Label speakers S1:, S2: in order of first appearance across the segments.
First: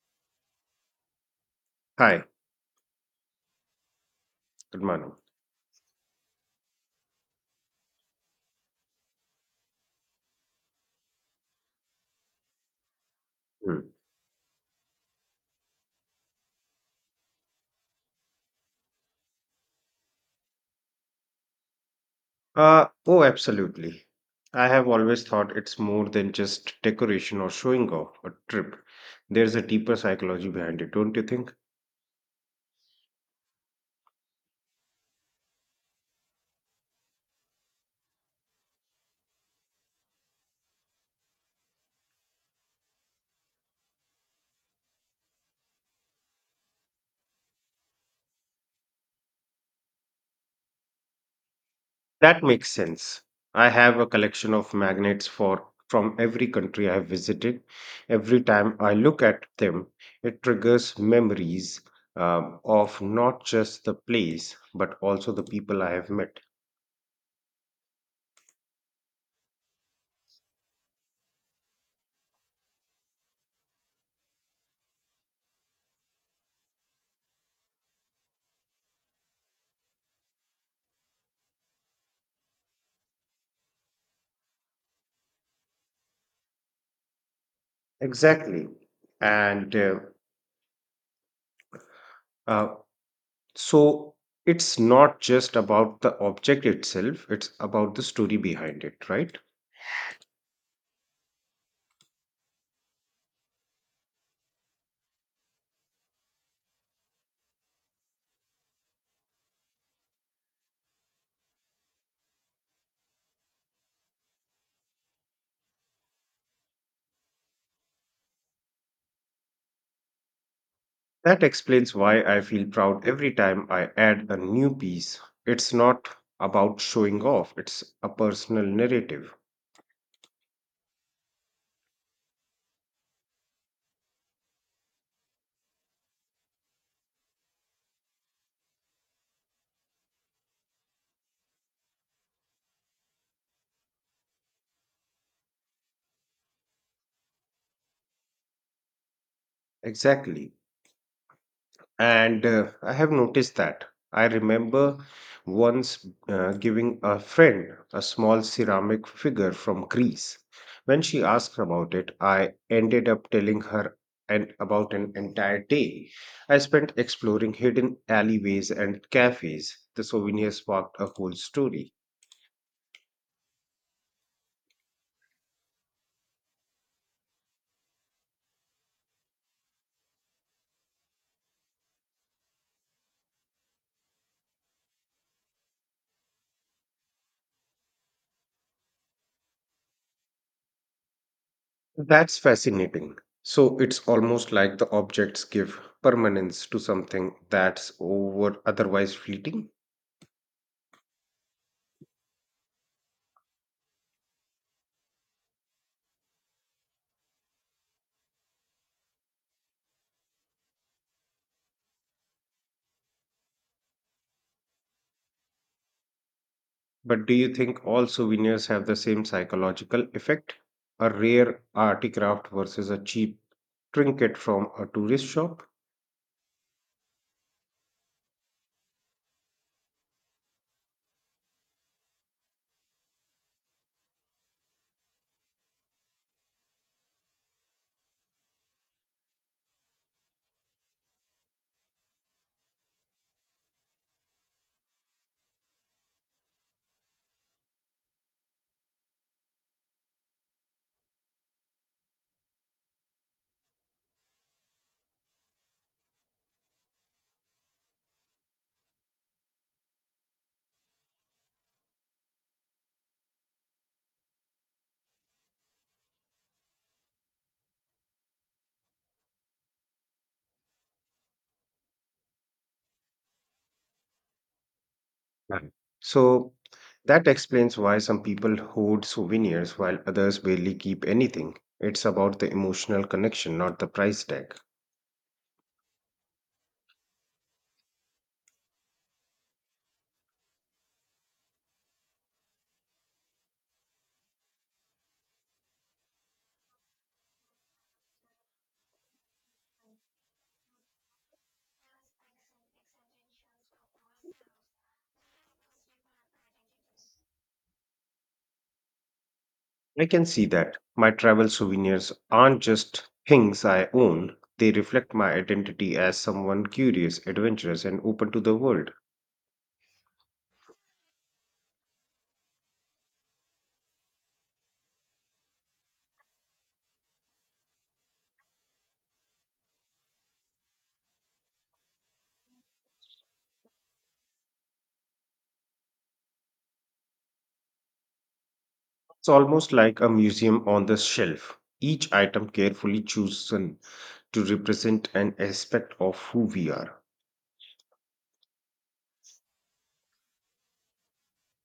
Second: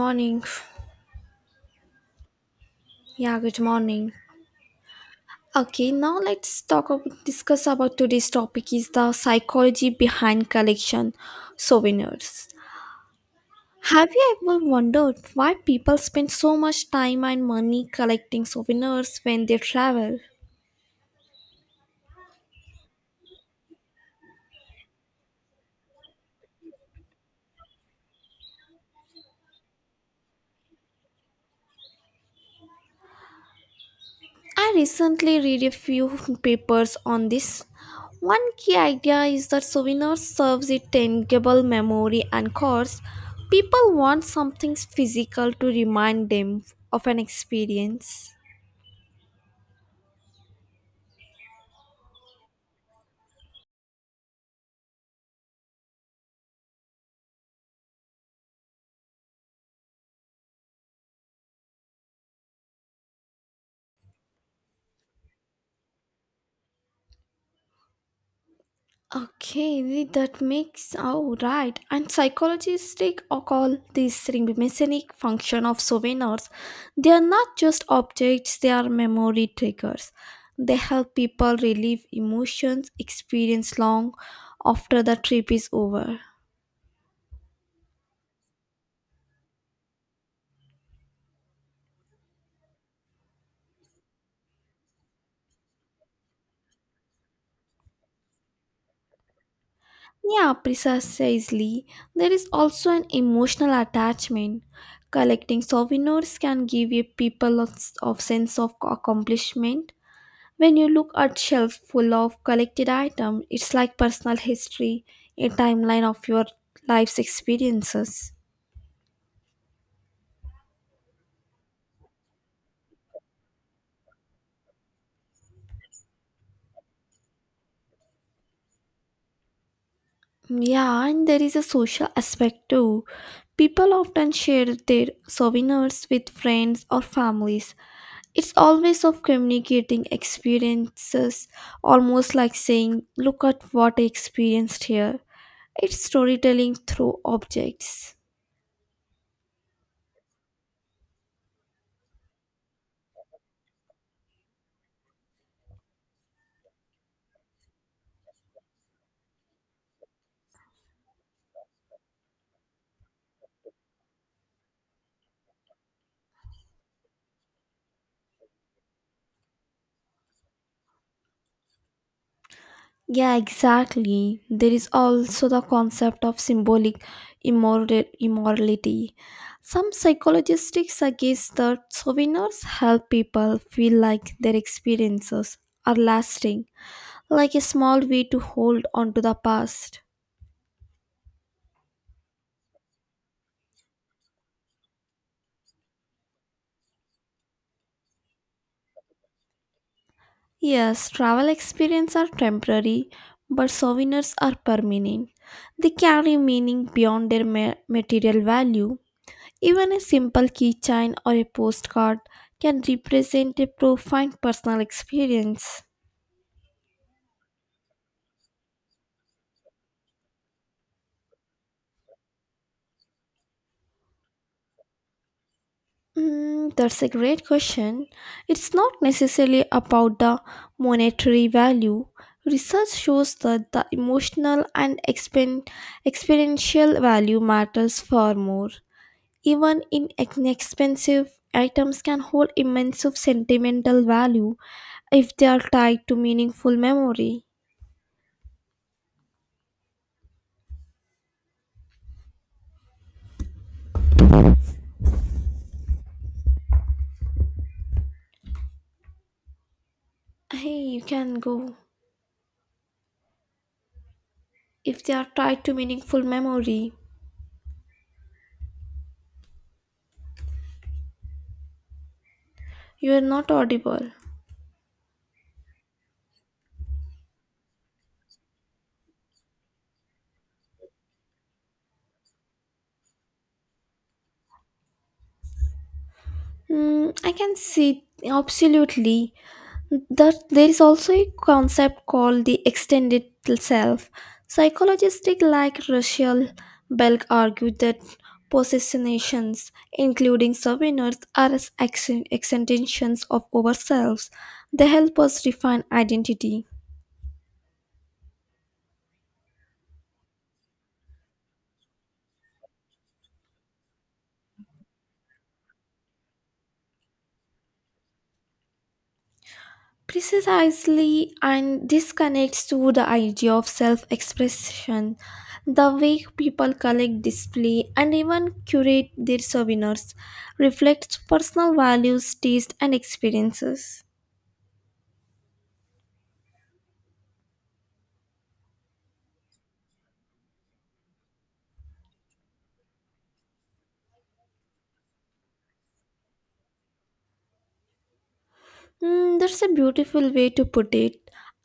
S1: Morning.
S2: Hi,
S1: Yeah, good morning.
S2: good morning.
S1: Okay, now let's talk about discuss about today's topic is the psychology behind collection souvenirs.
S2: Hmm.
S1: Have you ever wondered why people spend so much time and money collecting souvenirs when they travel?
S2: Oh, absolutely. I have always thought it's more than just decoration or showing off a trip. There's a deeper psychology behind it, don't you think?
S1: I recently read a few papers on this. One key idea is that souvenirs serves a tangible memory and cause people want something physical to remind them of an experience.
S2: That makes sense. I have a collection of magnets for from every country I have visited. Every time I look at them, it triggers memories of not just the place, but also the people I have met.
S1: Okay, that makes oh right. And psychologists take or call these mnemonic function of souvenirs. They are not just objects; they are memory triggers. They help people relieve emotions experience long after the trip is over.
S2: Exactly. And uh, So it's not just about the object itself, it's about the story behind it, right?
S1: Yeah, precisely. There is also an emotional attachment. Collecting souvenirs can give a people a s- of sense of accomplishment. When you look at shelves full of collected items, it's like personal history, a timeline of your life's experiences.
S2: That explains why I feel proud every time I add a new piece. It's not about showing off, it's a personal narrative.
S1: Yeah, and there is a social aspect too. People often share their souvenirs with friends or families. It's always of communicating experiences, almost like saying, look at what I experienced here. It's storytelling through objects.
S2: Exactly. And I have noticed that. I remember once giving a friend a small ceramic figure from Greece. When she asked about it, I ended up telling her and about an entire day. I spent exploring hidden alleyways and cafes. The souvenir sparked a whole story.
S1: Yeah, exactly. There is also the concept of symbolic immorality. Some psychologists suggest that souvenirs help people feel like their experiences are lasting, like a small way to hold on to the past.
S2: That's fascinating. So it's almost like the objects give permanence to something that's over otherwise fleeting.
S1: Yes, travel experiences are temporary, but souvenirs are permanent. They carry meaning beyond their material value. Even a simple keychain or a postcard can represent a profound personal experience.
S2: But do you think all souvenirs have the same psychological effect? A rare articraft versus a cheap trinket from a tourist shop?
S1: Mm, that's a great question. It's not necessarily about the monetary value. Research shows that the emotional and experiential value matters far more. Even in inexpensive items can hold immense of sentimental value if they are tied to meaningful memory. Hey, you can go. If they are tied to meaningful memory. You are not audible.
S2: Right. So that explains why some people hoard souvenirs while others barely keep anything. It's about the emotional connection, not the price tag.
S1: Mm, I can see absolutely that there is also a concept called the extended self. Psychologists like Rachel Belk argue that possessions, including souvenirs, are as extensions of ourselves. They help us define identity.
S2: I can see that. My travel souvenirs aren't just things I own, they reflect my identity as someone curious, adventurous, and open to the world.
S1: Precisely, and this connects to the idea of self expression, the way people collect, display, and even curate their souvenirs reflects personal values, taste, and experiences.
S2: It's almost like a museum on the shelf, each item carefully chosen to represent an aspect of who we are.
S1: Mm, that's a beautiful way to put it.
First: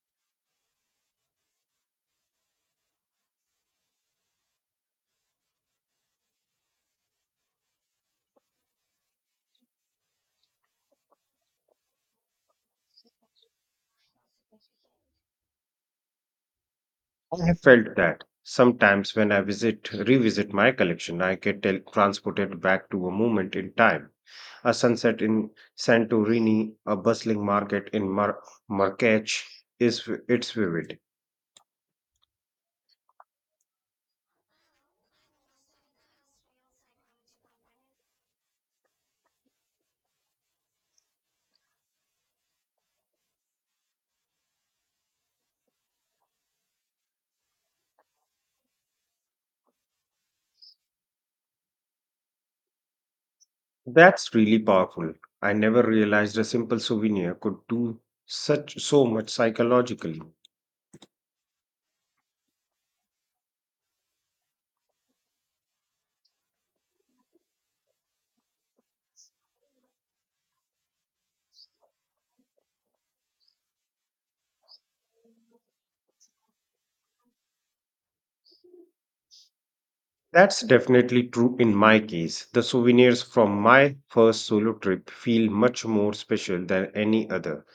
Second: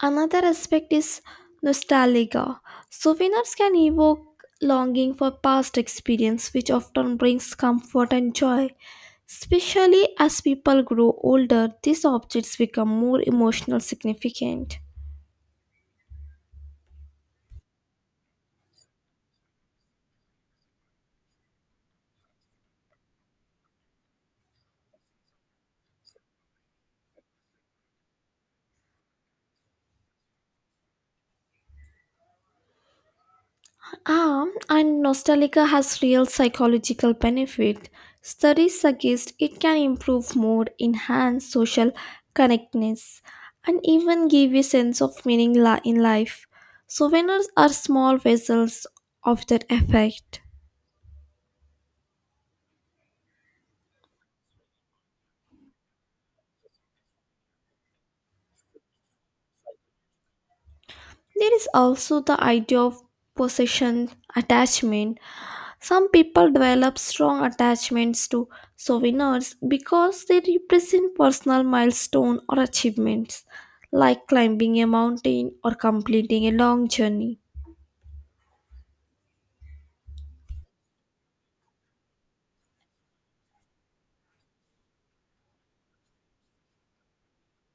S1: Another aspect is nostalgia. Souvenirs can evoke longing for past experience, which often brings comfort and joy. Especially as people grow older, these objects become more emotional significant.
S2: I have felt that sometimes when I visit revisit my collection, I get transported back to a moment in time. A sunset in Santorini, a bustling market in Marrakech is it's vivid.
S1: Ah, and nostalgia has real psychological benefit. Studies suggest it can improve mood, enhance social connectedness, and even give a sense of meaning in life. Souvenirs are small vessels of that effect.
S2: That's really powerful. I never realized a simple souvenir could do such so much psychologically.
S1: There is also the idea of possession attachment. Some people develop strong attachments to souvenirs because they represent personal milestones or achievements, like climbing a mountain or completing a long journey.
S2: That's definitely true in my case. The souvenirs from my first solo trip feel much more special than any other.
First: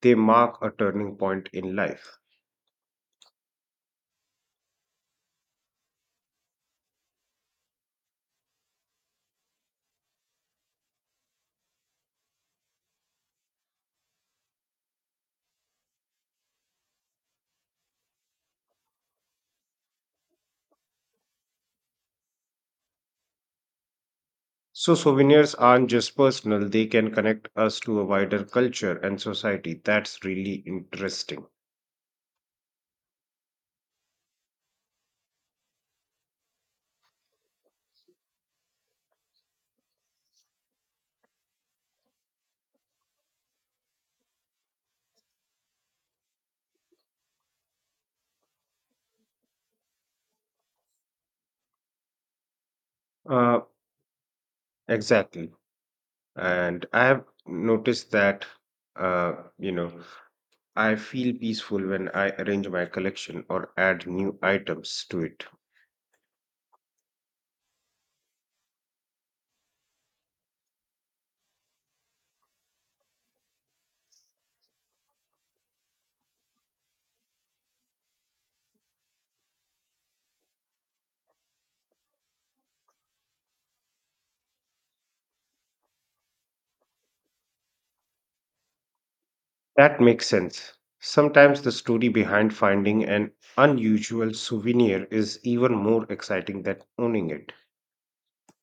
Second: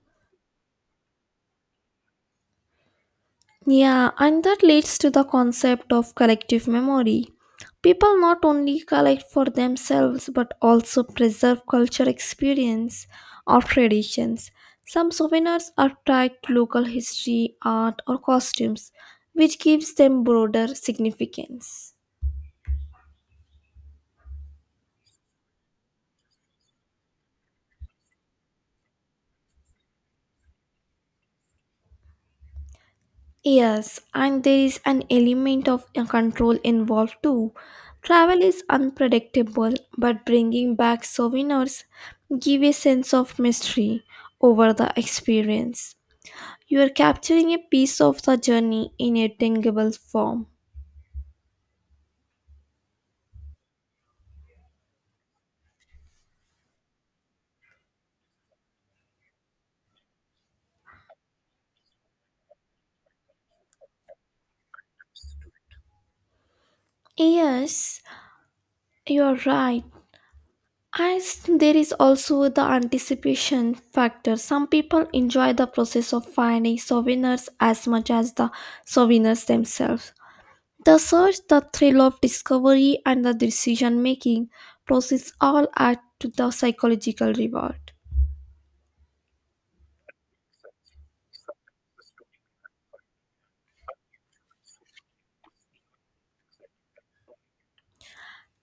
S2: They mark a turning point in life.
S1: Yeah, and that leads to the concept of collective memory. People not only collect for themselves but also preserve culture experience or traditions. Some souvenirs are tied to local history, art, or costumes, which gives them broader significance.
S2: So, souvenirs aren't just personal, they can connect us to a wider culture and society. That's really interesting.
S1: Yes, and there is an element of control involved too. Travel is unpredictable, but bringing back souvenirs give a sense of mystery over the experience. You are capturing a piece of the journey in a tangible form.
S2: Uh, exactly. And I have noticed that, uh, you know, I feel peaceful when I arrange my collection or add new items to it.
S1: Yes, you're right. As there is also the anticipation factor. Some people enjoy the process of finding souvenirs as much as the souvenirs themselves. The search, the thrill of discovery, and the decision making process all add to the psychological reward.
S2: That makes sense. Sometimes the story behind finding an unusual souvenir is even more exciting than owning it.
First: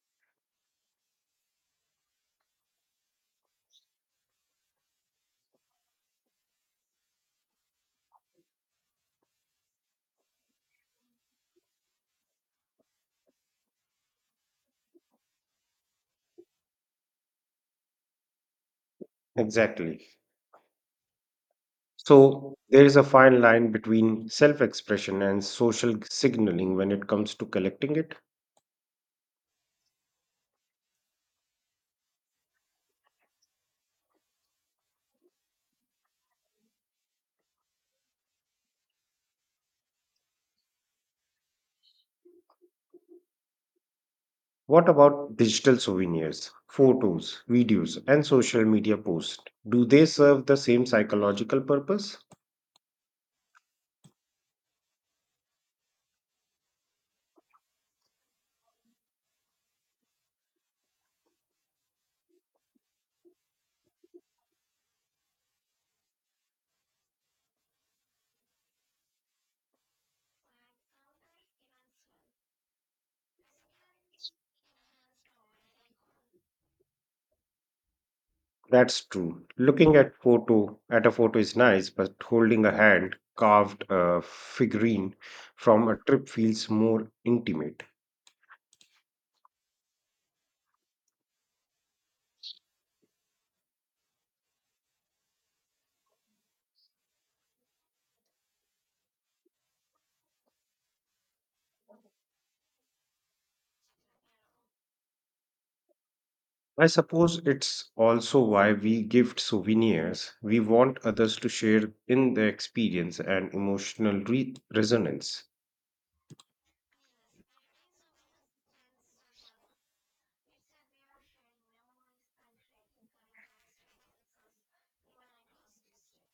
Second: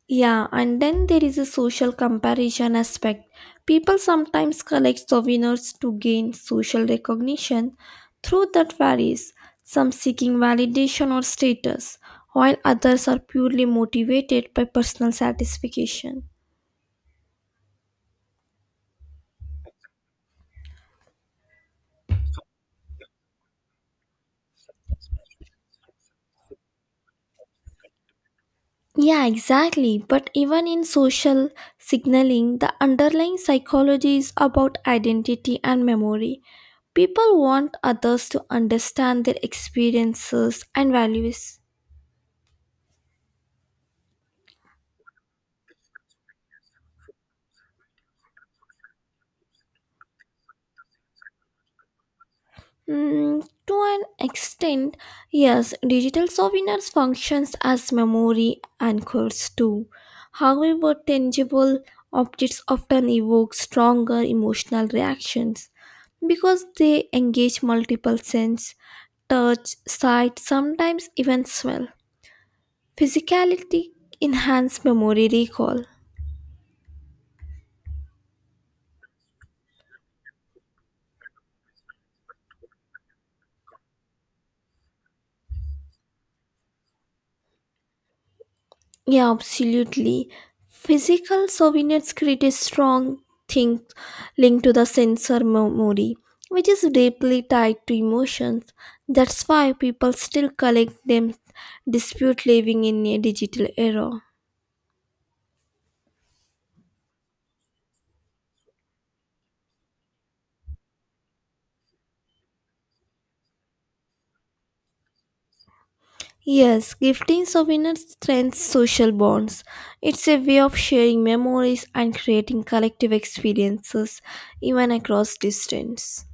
S1: Yeah, and then there is a social comparison aspect. People sometimes collect souvenirs to gain social recognition. Through that varies, some seeking validation or status, while others are purely motivated by personal satisfaction.
S2: Exactly. So, there is a fine line between self expression and social signaling when it comes to collecting it.
S1: Yeah, exactly. But even in social signaling, the underlying psychology is about identity and memory. People want others to understand their experiences and values.
S2: What about digital souvenirs, photos, videos, and social media posts? Do they serve the same psychological purpose?
S1: Mm, to an extent, yes, digital souvenirs functions as memory anchors too. However, tangible objects often evoke stronger emotional reactions because they engage multiple senses touch, sight, sometimes even smell. Physicality enhance memory recall.
S2: That's true. Looking at photo at a photo is nice, but holding a hand carved figurine from a trip feels more intimate.
S1: Yeah, absolutely. Physical souvenirs create a strong thing linked to the sensor memory, which is deeply tied to emotions. That's why people still collect them, dispute living in a digital era.
S2: I suppose it's also why we gift souvenirs. We want others to share in the experience and emotional resonance.
S1: Yes, gifting souvenirs strengthens social bonds. It's a way of sharing memories and creating collective experiences, even across distance.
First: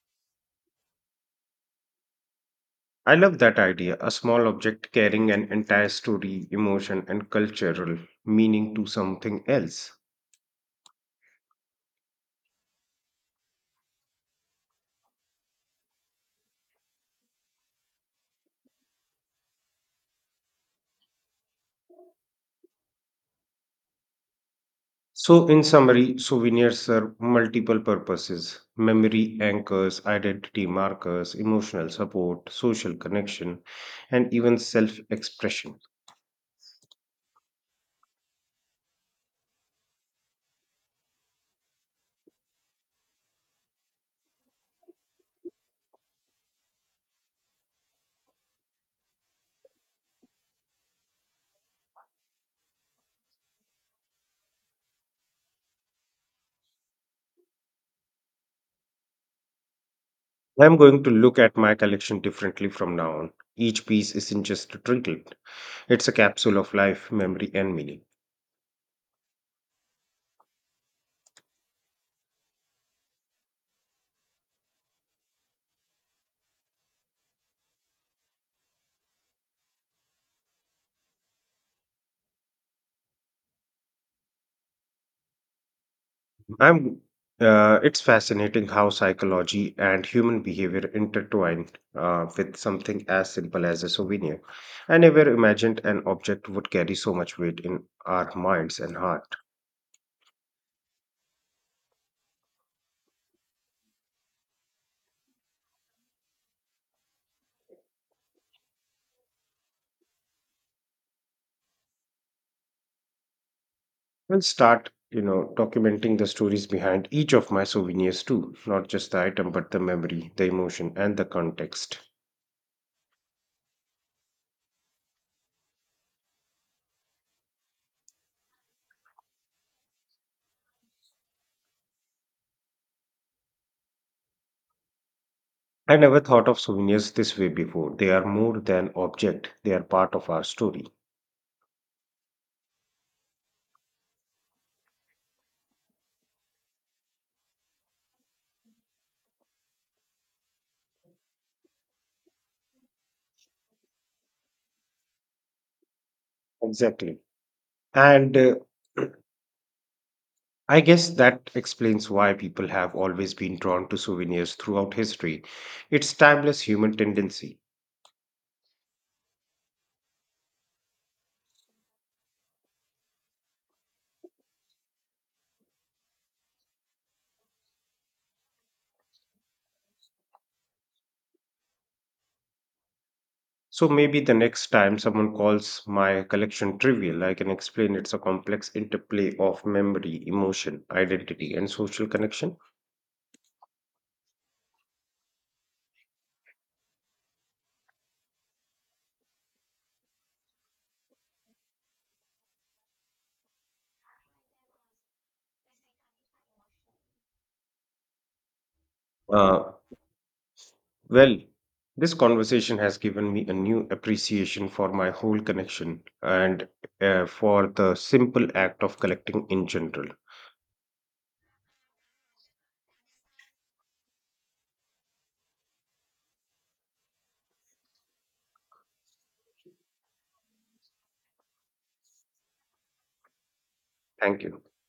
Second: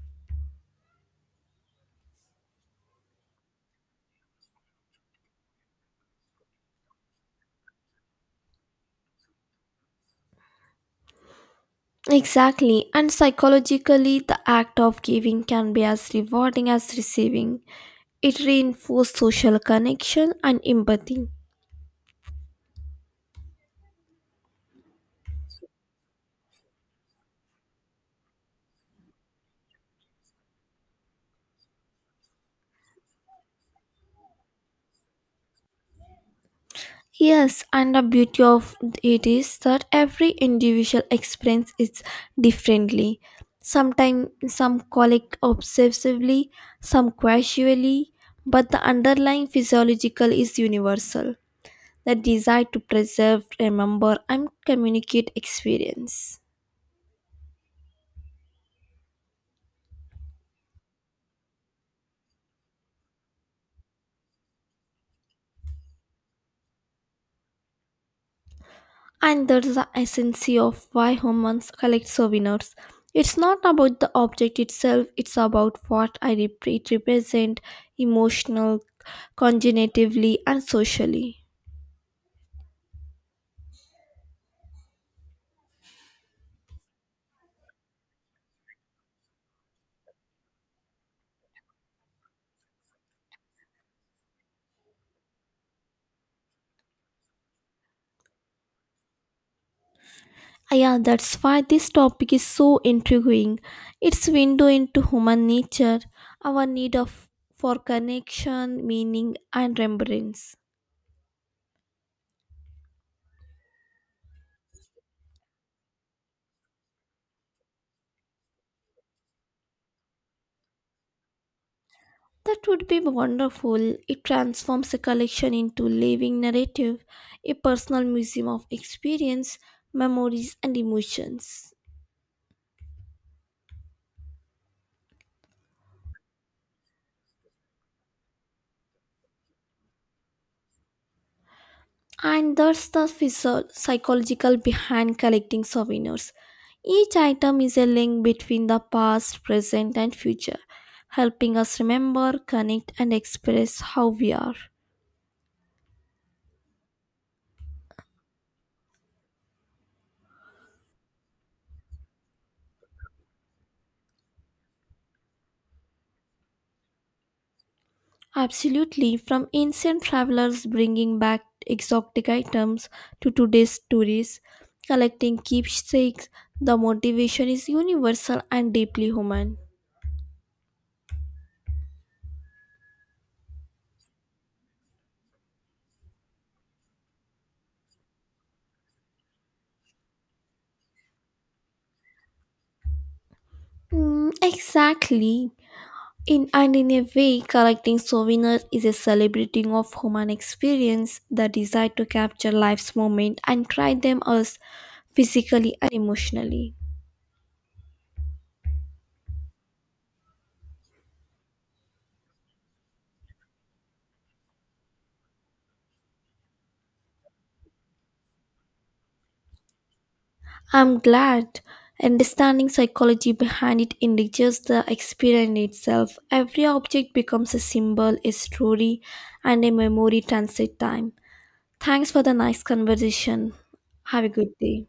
S2: I love that idea, a small object carrying an entire story, emotion, and cultural meaning to something else.
S1: Exactly, and psychologically, the act of giving can be as rewarding as receiving. It reinforces social connection and empathy.
S2: So, in summary, souvenirs serve multiple purposes memory anchors, identity markers, emotional support, social connection, and even self expression.
S1: Yes, and the beauty of it is that every individual experience it differently. Sometimes some collect obsessively, some casually, but the underlying physiological is universal. The desire to preserve, remember, and communicate experience.
S2: I'm going to look at my collection differently from now on. Each piece isn't just a trinket, it's a capsule of life, memory, and meaning.
S1: And that's the essence of why humans collect souvenirs. It's not about the object itself, it's about what it represents, emotional, cognitively, and socially.
S2: I'm It's fascinating how psychology and human behavior intertwine with something as simple as a souvenir. I never imagined an object would carry so much weight in our minds and heart.
S1: Ah, yeah, that's why this topic is so intriguing. It's window into human nature, our need of for connection, meaning, and remembrance.
S2: We'll start, you know, documenting the stories behind each of my souvenirs too, not just the item, but the memory, the emotion, and the context.
S1: That would be wonderful. It transforms a collection into living narrative, a personal museum of experience, memories, and emotions.
S2: I never thought of souvenirs this way before. They are more than object; they are part of our story.
S1: And that's the psychological behind collecting souvenirs. Each item is a link between the past, present, and future, helping us remember, connect, and express how we are.
S2: Exactly. And I guess that explains why people have always been drawn to souvenirs throughout history. It's timeless human tendency.
S1: Absolutely, from ancient travelers bringing back exotic items to today's tourists collecting keepsakes, the motivation is universal and deeply human.
S2: So maybe the next time someone calls my collection trivial, I can explain it's a complex interplay of memory, emotion, identity, and social connection.
S1: Mm, exactly. In a way, collecting souvenirs is a celebrating of human experience, the desire to capture life's moment and try them as physically and emotionally.
S2: Uh, well, this conversation has given me a new appreciation for my whole connection and for the simple act of collecting in general.
S1: I'm glad understanding psychology behind it enriches the experience itself. Every object becomes a symbol, a story, and a memory transit time. Thanks for the nice conversation. Have a
S2: Thank
S1: good
S2: you.
S1: day.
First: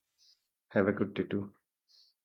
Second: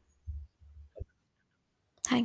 S2: Have a good day too.
S1: Thank